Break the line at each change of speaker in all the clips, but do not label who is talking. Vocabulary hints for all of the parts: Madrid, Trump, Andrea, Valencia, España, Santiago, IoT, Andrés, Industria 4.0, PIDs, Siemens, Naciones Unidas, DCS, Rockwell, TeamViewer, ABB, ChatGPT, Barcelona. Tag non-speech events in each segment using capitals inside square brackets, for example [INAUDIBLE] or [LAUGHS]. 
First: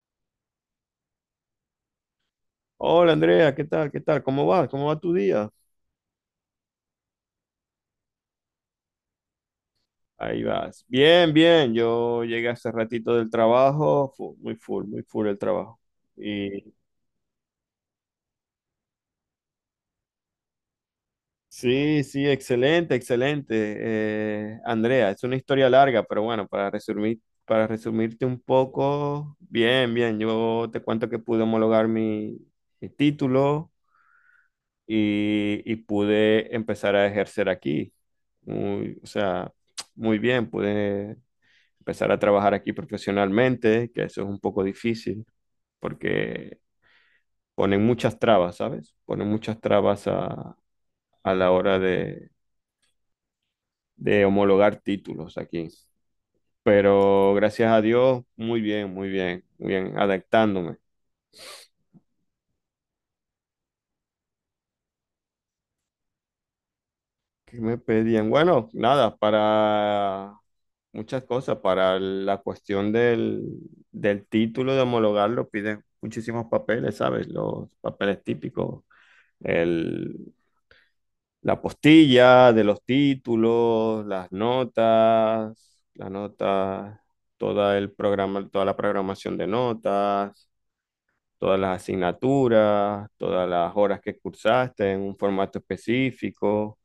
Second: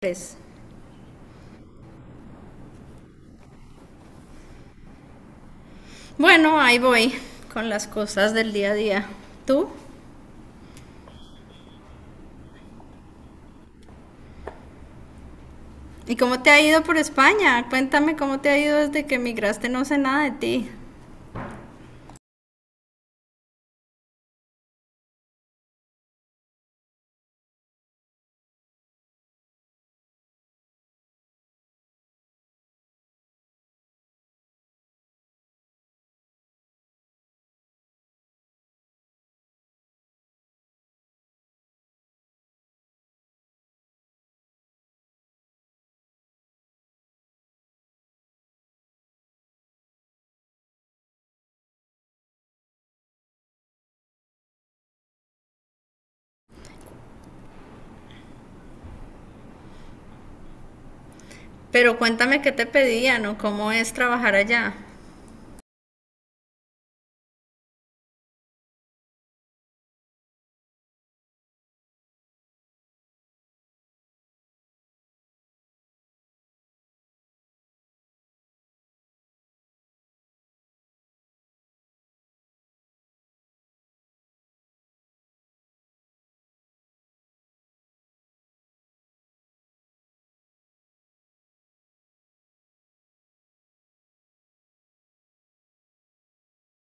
Tres.
Hola, Andrea, ¿qué tal? ¿Qué tal? ¿Cómo vas? ¿Cómo va tu día?
Bueno, ahí voy con las cosas del día a día. ¿Tú?
Ahí vas. Bien, bien. Yo llegué hace ratito del trabajo, muy full el trabajo.
¿Y cómo te ha
Y
ido por España? Cuéntame cómo te ha ido desde que emigraste, no sé nada de ti.
sí, sí, excelente, excelente. Andrea, es una historia larga, pero bueno, para resumir, para resumirte un poco, bien, bien. Yo te cuento que pude homologar mi título y pude empezar a ejercer aquí. Muy, o sea, muy bien, pude empezar a trabajar aquí profesionalmente, que eso es un poco difícil porque ponen muchas trabas, ¿sabes? Ponen muchas trabas a la hora de homologar títulos aquí. Pero gracias a Dios, muy bien, muy bien, muy bien, adaptándome.
Pero cuéntame qué te pedían o cómo es trabajar allá.
¿Qué me pedían? Bueno, nada, para muchas cosas, para la cuestión del título de homologarlo piden muchísimos papeles, ¿sabes? Los papeles típicos, el, la postilla de los títulos, las notas, toda el programa, toda la programación de notas, todas las asignaturas, todas las horas que cursaste en un formato específico.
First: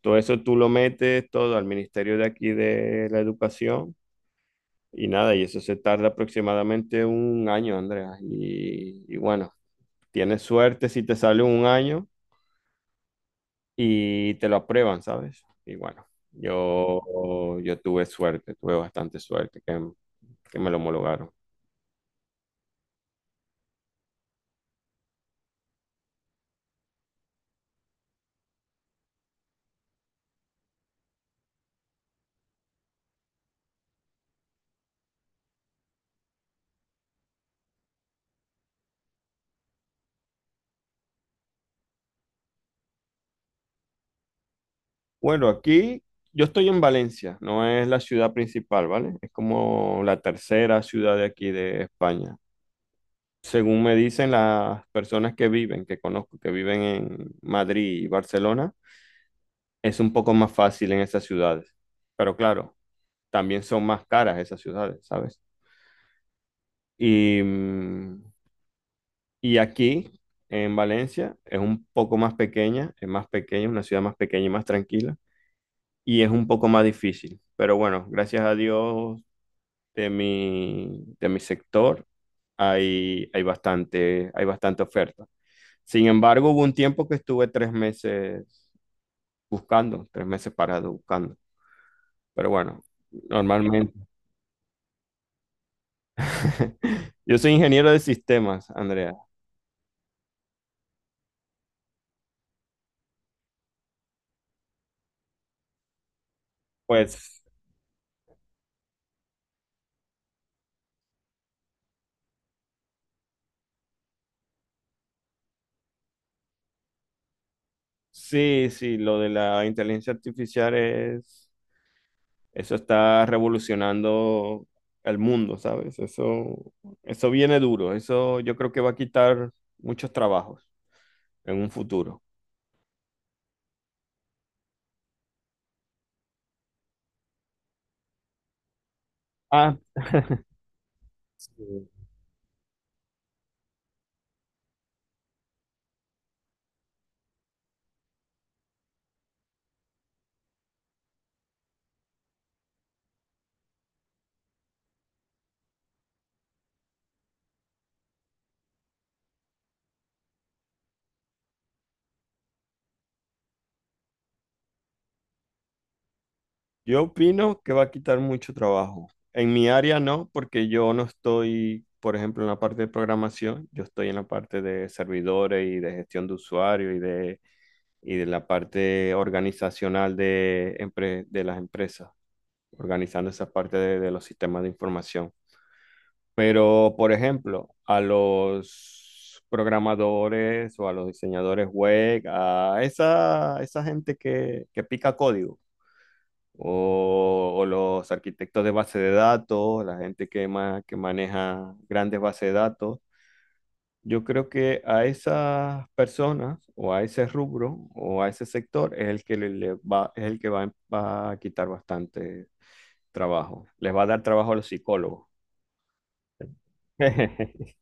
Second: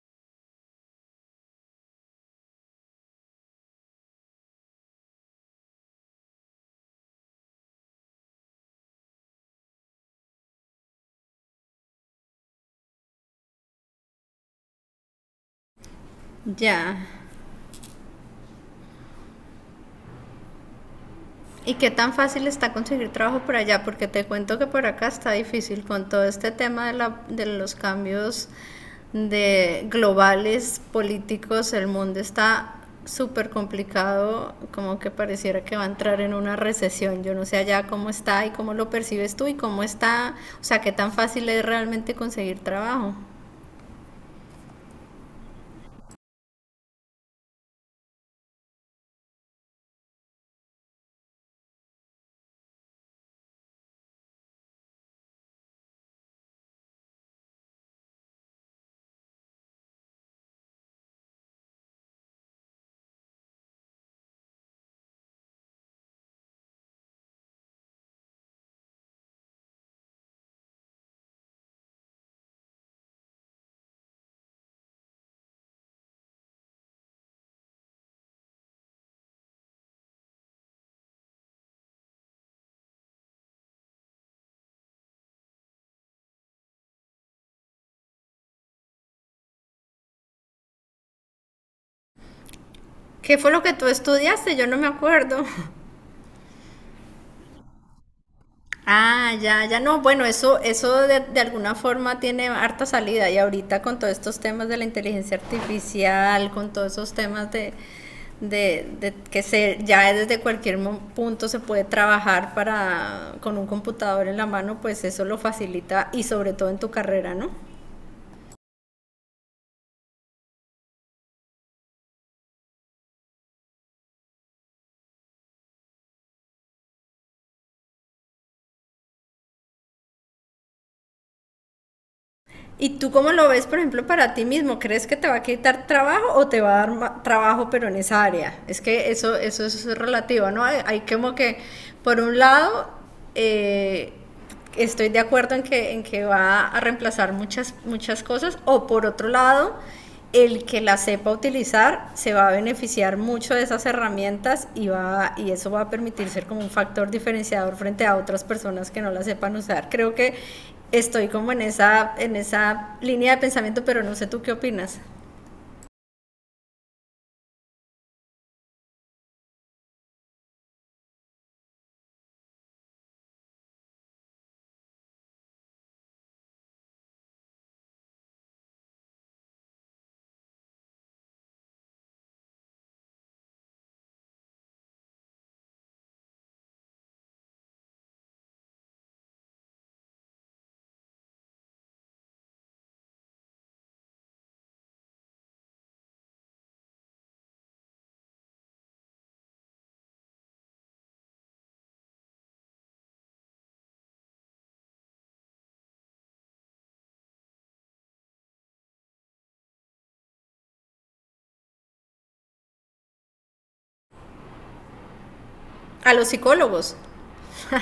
Todo eso tú lo metes todo al Ministerio de aquí de la Educación y nada, y eso se tarda aproximadamente un año, Andrea. Y bueno, tienes suerte si te sale un año y te lo aprueban, ¿sabes? Y bueno,
Ya.
yo tuve suerte, tuve bastante suerte que me lo homologaron.
¿Y qué tan fácil está conseguir trabajo por allá? Porque te cuento que por acá está difícil con todo este tema de los cambios de globales políticos. El mundo está súper complicado, como que pareciera que va a entrar en una recesión. Yo no sé allá cómo está y cómo lo percibes tú y cómo está, o sea, qué tan fácil es realmente conseguir trabajo.
Bueno, aquí yo estoy en Valencia, no es la ciudad principal, ¿vale? Es como la tercera ciudad de aquí de España. Según me dicen las personas que viven, que conozco, que viven en Madrid y Barcelona, es un poco más fácil en esas ciudades. Pero claro, también son más caras esas ciudades, ¿sabes? Y mm, Y aquí, en Valencia, es un poco más pequeña, es una ciudad más pequeña y más tranquila, y es un poco más difícil. Pero bueno, gracias a Dios de mi sector hay bastante oferta. Sin embargo, hubo un tiempo que estuve tres meses buscando, tres meses parado buscando. Pero bueno,
¿Qué fue lo que tú
normalmente.
estudiaste? Yo no me acuerdo. [LAUGHS]
[LAUGHS] Yo soy ingeniero de sistemas, Andrea.
Ah, ya, ya no, bueno, eso de alguna forma tiene harta salida y ahorita con todos estos temas de la inteligencia artificial, con todos esos
Pues
temas de que se, ya desde cualquier mo- punto se puede trabajar para, con un computador en la mano, pues eso lo facilita y sobre todo en tu carrera, ¿no?
sí, sí, lo de la inteligencia artificial es. Eso está revolucionando el mundo, ¿sabes? Eso viene duro. Eso yo creo que va a quitar muchos trabajos en un futuro.
¿Y tú cómo lo ves, por ejemplo, para ti mismo? ¿Crees que te va a quitar trabajo o te va a dar trabajo, pero en esa área? Es que eso
Ah,
es relativo, ¿no? Hay como que,
sí.
por un lado, eh, estoy de acuerdo en que va a reemplazar muchas, muchas cosas, o por otro lado, el que la sepa utilizar se va a beneficiar mucho de esas herramientas y, va, y eso va a permitir ser como un factor diferenciador frente a otras personas que no la sepan usar. Creo que estoy como en esa línea de pensamiento, pero no sé tú qué opinas.
Yo opino que va a quitar mucho trabajo. En mi área no, porque yo no estoy, por ejemplo, en la parte de programación, yo estoy en la parte de servidores y de gestión de usuario y de la parte organizacional de las empresas, organizando esa parte de los sistemas de información. Pero, por ejemplo, a los programadores o a los diseñadores web, a esa gente que pica código, o los arquitectos de base de datos, la gente que, que maneja grandes bases de datos, yo creo que a esas personas o a ese rubro o a ese sector es el que le va, es el que va, va a quitar bastante trabajo. Les va a dar trabajo a los psicólogos.
A los psicólogos.
[LAUGHS]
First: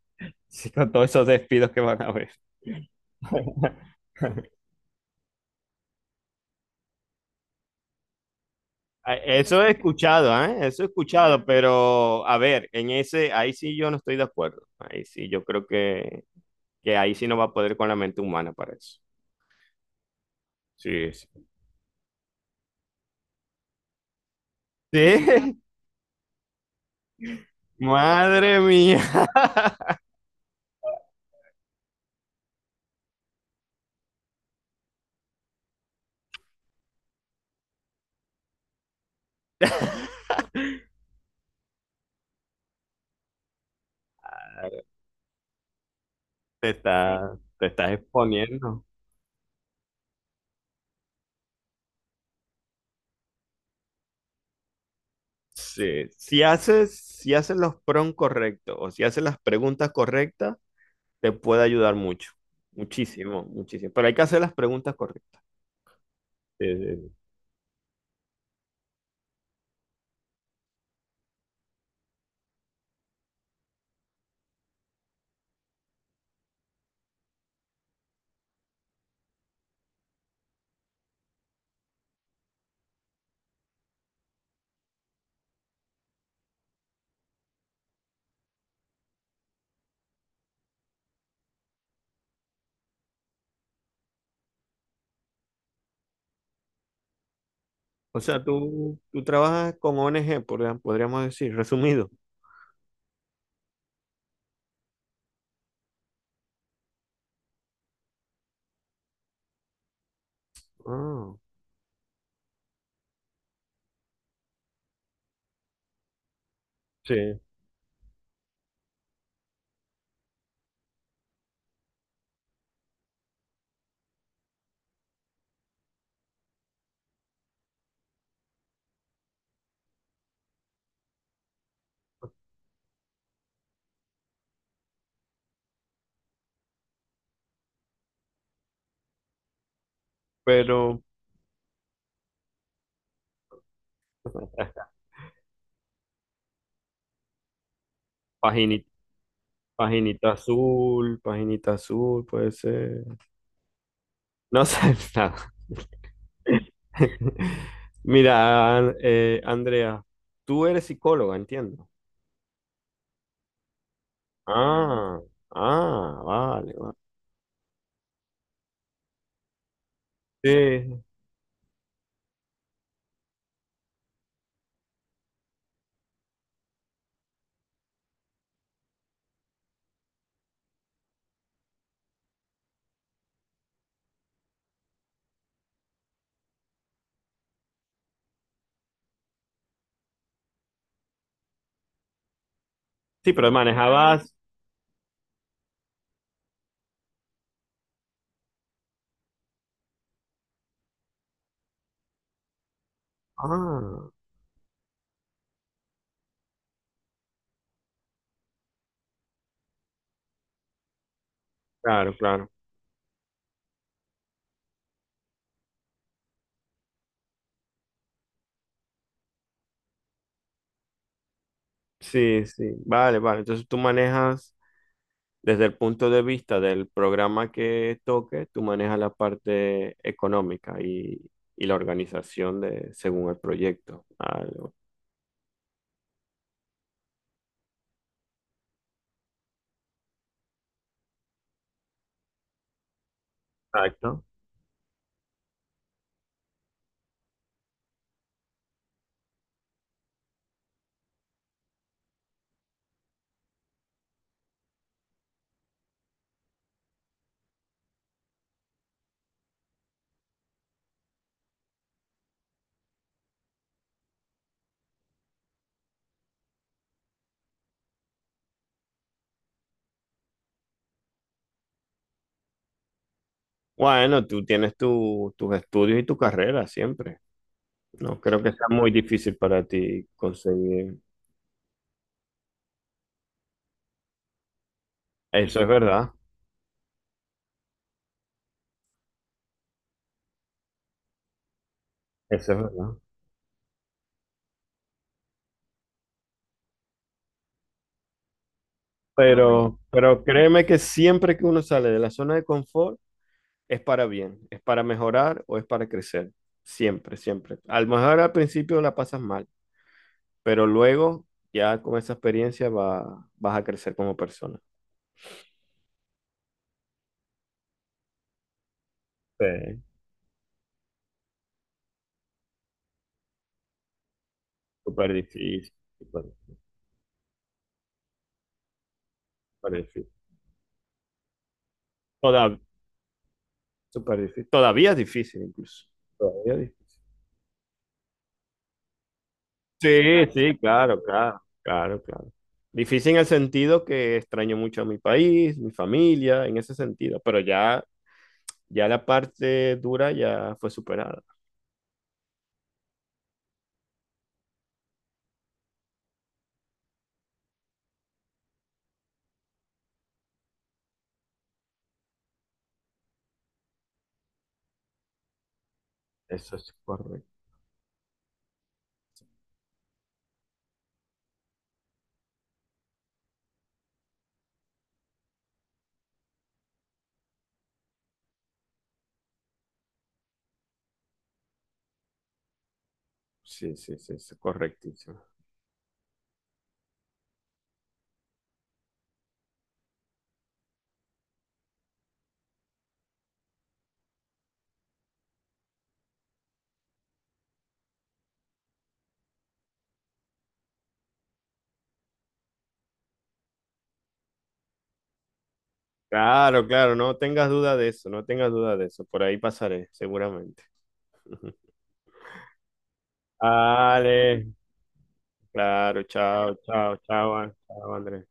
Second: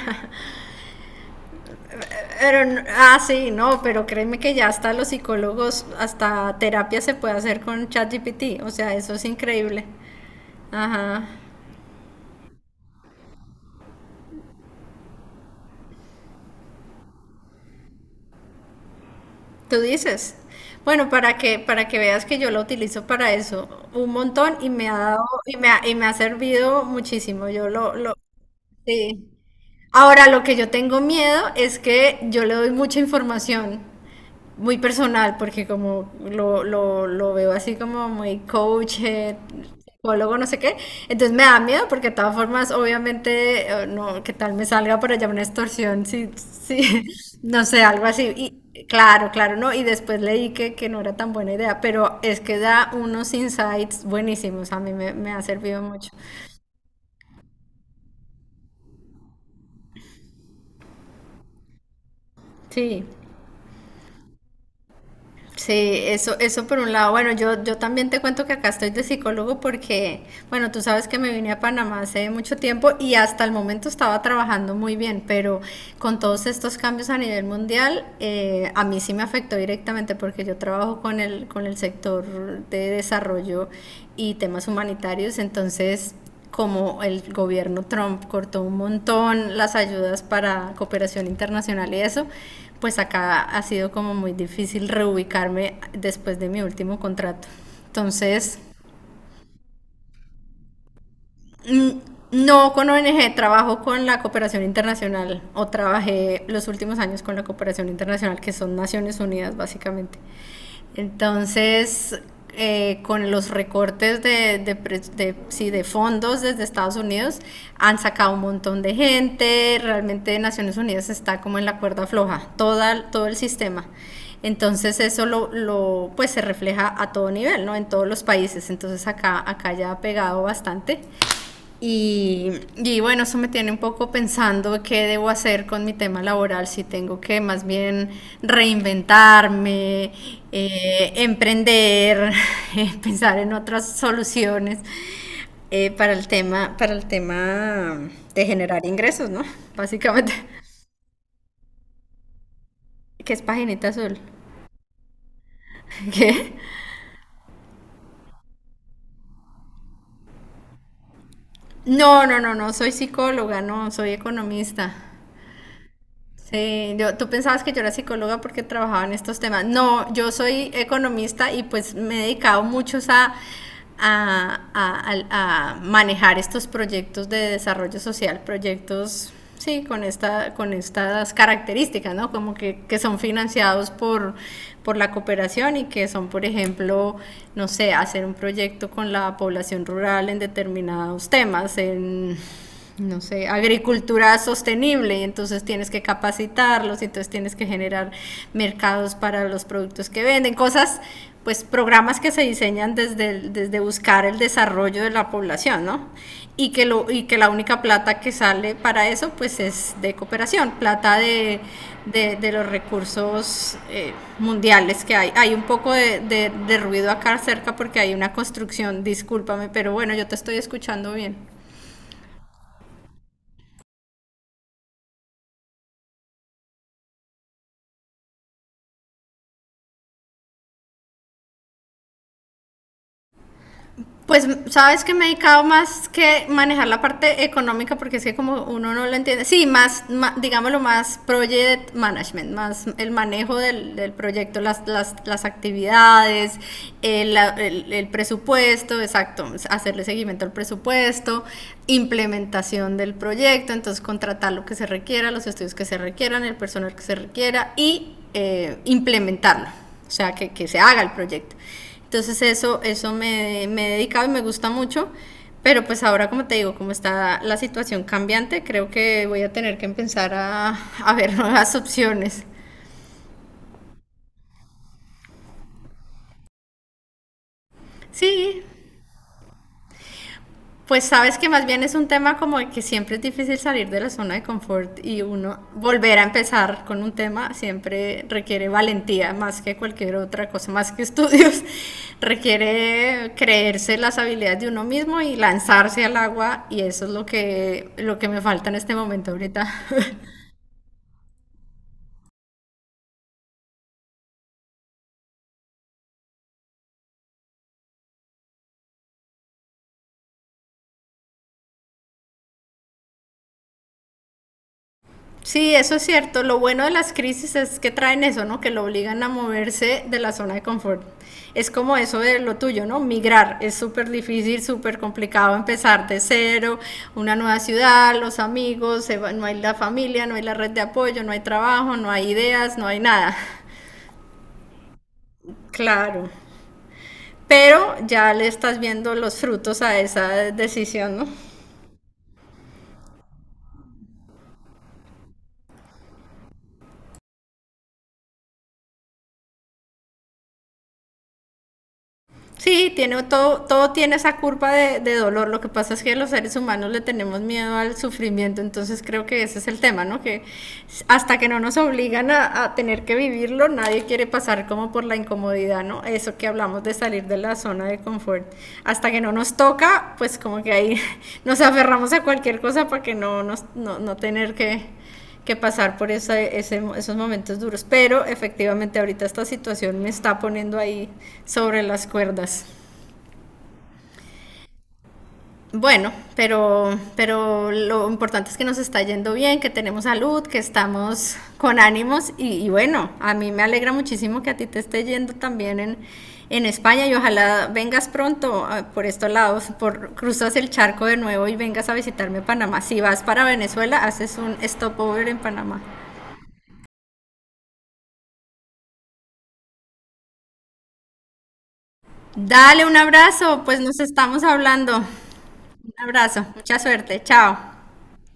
Sí, con todos esos despidos que van a haber.
Pero, ah, sí, no, pero créeme que
[LAUGHS]
ya hasta los psicólogos, hasta terapia se puede hacer con ChatGPT. O sea, eso
Ah,
es
eso he
increíble.
escuchado, ¿eh? Eso he
Ajá.
escuchado, pero a ver, en ese, ahí sí yo no estoy de acuerdo. Ahí sí, yo creo que ahí sí no va a poder con la mente humana para eso.
Tú dices. Bueno,
Sí, sí.
para que veas que yo lo utilizo para eso un montón y me ha dado,
Sí,
y me ha servido muchísimo.
[LAUGHS] madre mía,
Sí. Ahora, lo que yo tengo miedo es que yo le doy mucha información muy personal, porque como lo veo así como muy coach, psicólogo, no sé qué, entonces me da miedo porque de todas formas, obviamente, no, qué tal me salga por allá una extorsión, sí,
te
sí,
está,
[LAUGHS] no
te
sé,
estás
algo así.
exponiendo.
Y claro, claro, no, y después leí que no era tan buena idea, pero es que da unos insights buenísimos, a mí me ha servido mucho.
Sí, si haces, si haces los prompts correctos o si haces las preguntas correctas. Te puede ayudar mucho,
Sí.
muchísimo, muchísimo. Pero hay que hacer las preguntas correctas.
Sí, eso
Sí,
por un
sí, sí.
lado. Bueno, yo también te cuento que acá estoy de psicólogo porque, bueno, tú sabes que me vine a Panamá hace mucho tiempo y hasta el momento estaba trabajando muy bien, pero con todos estos cambios a nivel mundial, a mí sí me afectó directamente porque yo trabajo con el sector de desarrollo y temas humanitarios, entonces como el gobierno Trump cortó un montón las ayudas para cooperación internacional y eso, pues acá ha sido como muy difícil reubicarme después de mi último contrato.
O sea,
Entonces,
tú trabajas con ONG, podríamos decir,
mm,
resumido.
no con ONG, trabajo con la cooperación internacional o trabajé los últimos años con la cooperación internacional, que son Naciones Unidas básicamente.
Ah,
Entonces, con los recortes de sí, de fondos desde Estados Unidos,
sí.
han sacado un montón de gente, realmente Naciones Unidas está como en la cuerda floja, toda, todo el sistema. Entonces pues se refleja a todo nivel, ¿no? En todos los países. Entonces acá ya ha pegado bastante. Bueno, eso me tiene un poco pensando qué debo hacer con mi tema laboral, si tengo que más bien reinventarme,
Pero
emprender, [LAUGHS] pensar en otras soluciones
[LAUGHS]
para el tema de generar
paginita,
ingresos, ¿no? Básicamente.
paginita azul, puede ser.
¿Qué es paginita azul?
No sé [LAUGHS] nada.
[LAUGHS] ¿Qué?
[LAUGHS] Mira, Andrea, tú eres psicóloga, entiendo.
No, no, no, no, soy psicóloga, no, soy economista.
Ah, ah, vale, vale.
Sí, yo- tú pensabas que yo era psicóloga porque trabajaba en estos temas. No, yo soy
Sí,
economista y pues me he dedicado muchos a, a manejar estos proyectos de desarrollo social, proyectos, sí, con esta, con estas características, ¿no? Como que son financiados por la cooperación y que son, por ejemplo, no sé, hacer un proyecto con la población rural en determinados temas, en no
sí,
sé,
pero manejabas.
agricultura sostenible, y entonces tienes que capacitarlos, y entonces tienes que generar mercados para los productos que venden, cosas, pues programas que se diseñan desde, desde
Ah,
buscar el desarrollo de la población, ¿no? Y que, lo, y que la única plata que sale para eso, pues es de cooperación, plata
claro, claro.
de los recursos mundiales que hay. Hay un poco de ruido acá cerca porque hay una construcción, discúlpame, pero bueno, yo te estoy escuchando bien.
Sí, sí, vale, vale. Entonces tú manejas desde el punto de vista del programa que toque, tú manejas la parte económica y la organización de según el proyecto.
Pues
Algo.
sabes que me he dedicado más que manejar la parte económica porque es que como uno no lo entiende, sí, más, ma- digámoslo más project management, más el manejo del, del
Exacto.
proyecto, las actividades, el presupuesto, exacto, hacerle seguimiento al presupuesto, implementación del proyecto, entonces contratar lo que se requiera, los estudios que se requieran, el personal que se requiera y implementarlo o sea, que se haga el proyecto. Entonces eso, eso me he dedicado y me gusta mucho, pero pues ahora como te digo, como está la situación cambiante, creo que voy a tener que empezar a ver nuevas opciones.
Bueno, tú tienes tus estudios y tu carrera siempre. No creo que
Sí,
sea muy difícil para ti conseguir.
pues sabes que más bien es un tema como de que siempre es difícil salir de la zona de confort y
Eso
uno
es verdad,
volver a empezar con un tema siempre requiere valentía más que cualquier otra cosa, más que estudios, [LAUGHS]
eso es verdad.
requiere creerse las habilidades de uno mismo y lanzarse al agua y eso es lo que me falta en este momento ahorita.
Pero
[LAUGHS]
créeme que siempre que uno sale de la zona de confort, es para bien, es para mejorar o es para crecer. Siempre, siempre. A lo mejor al principio la pasas mal, pero luego ya con esa experiencia vas a crecer como persona.
Sí, eso es cierto. Lo bueno de las crisis es que traen eso, ¿no? Que lo obligan a
Sí,
moverse de la zona de confort. Es como eso de lo tuyo, ¿no? Migrar es súper difícil, súper
súper
complicado
difícil,
empezar de
súper,
cero, una nueva ciudad, los amigos, se va- no hay la
súper difícil.
familia, no hay la red de apoyo, no hay trabajo, no hay
Toda-
ideas, no hay nada.
Súper difícil. Todavía es difícil, incluso.
Claro.
Todavía es difícil.
Pero ya le estás viendo los frutos a esa
Sí, sí, claro,
decisión, ¿no?
claro, claro, claro. Difícil en el sentido que extraño mucho a mi país, mi familia, en ese sentido, pero ya, ya la parte dura ya fue superada.
Sí, tiene todo, todo tiene esa curva de dolor. Lo que pasa es que los seres humanos le tenemos miedo al sufrimiento, entonces creo que ese es el tema, ¿no? Que hasta que no nos obligan a tener que vivirlo, nadie quiere pasar como por la incomodidad, ¿no? Eso confort, que
Eso es
hablamos de salir
correcto.
de la zona de confort. Hasta que no nos toca, pues como que ahí [LAUGHS] nos aferramos a cualquier cosa para que no, nos, no, no tener que pasar por esa, ese, esos momentos duros. Pero efectivamente ahorita esta situación me está poniendo ahí sobre las cuerdas.
Sí, sí, sí, sí, correctísimo.
Bueno, pero lo importante es que nos está yendo bien, que tenemos salud, que estamos con ánimos y bueno, a mí me alegra muchísimo que a ti te esté yendo también en España y ojalá vengas pronto ah, por estos lados, por, cruzas el charco de nuevo y vengas a visitarme a Panamá. Si vas para Venezuela, haces un stopover en Panamá.
Claro, claro, no tengas duda de eso, no tengas duda de eso. Por ahí pasaré, seguramente. [LAUGHS]
Dale un abrazo, pues nos estamos
Vale,
hablando. Un
claro,
abrazo,
chao,
mucha
chao,
suerte,
chao,
chao.
chao, Andrés.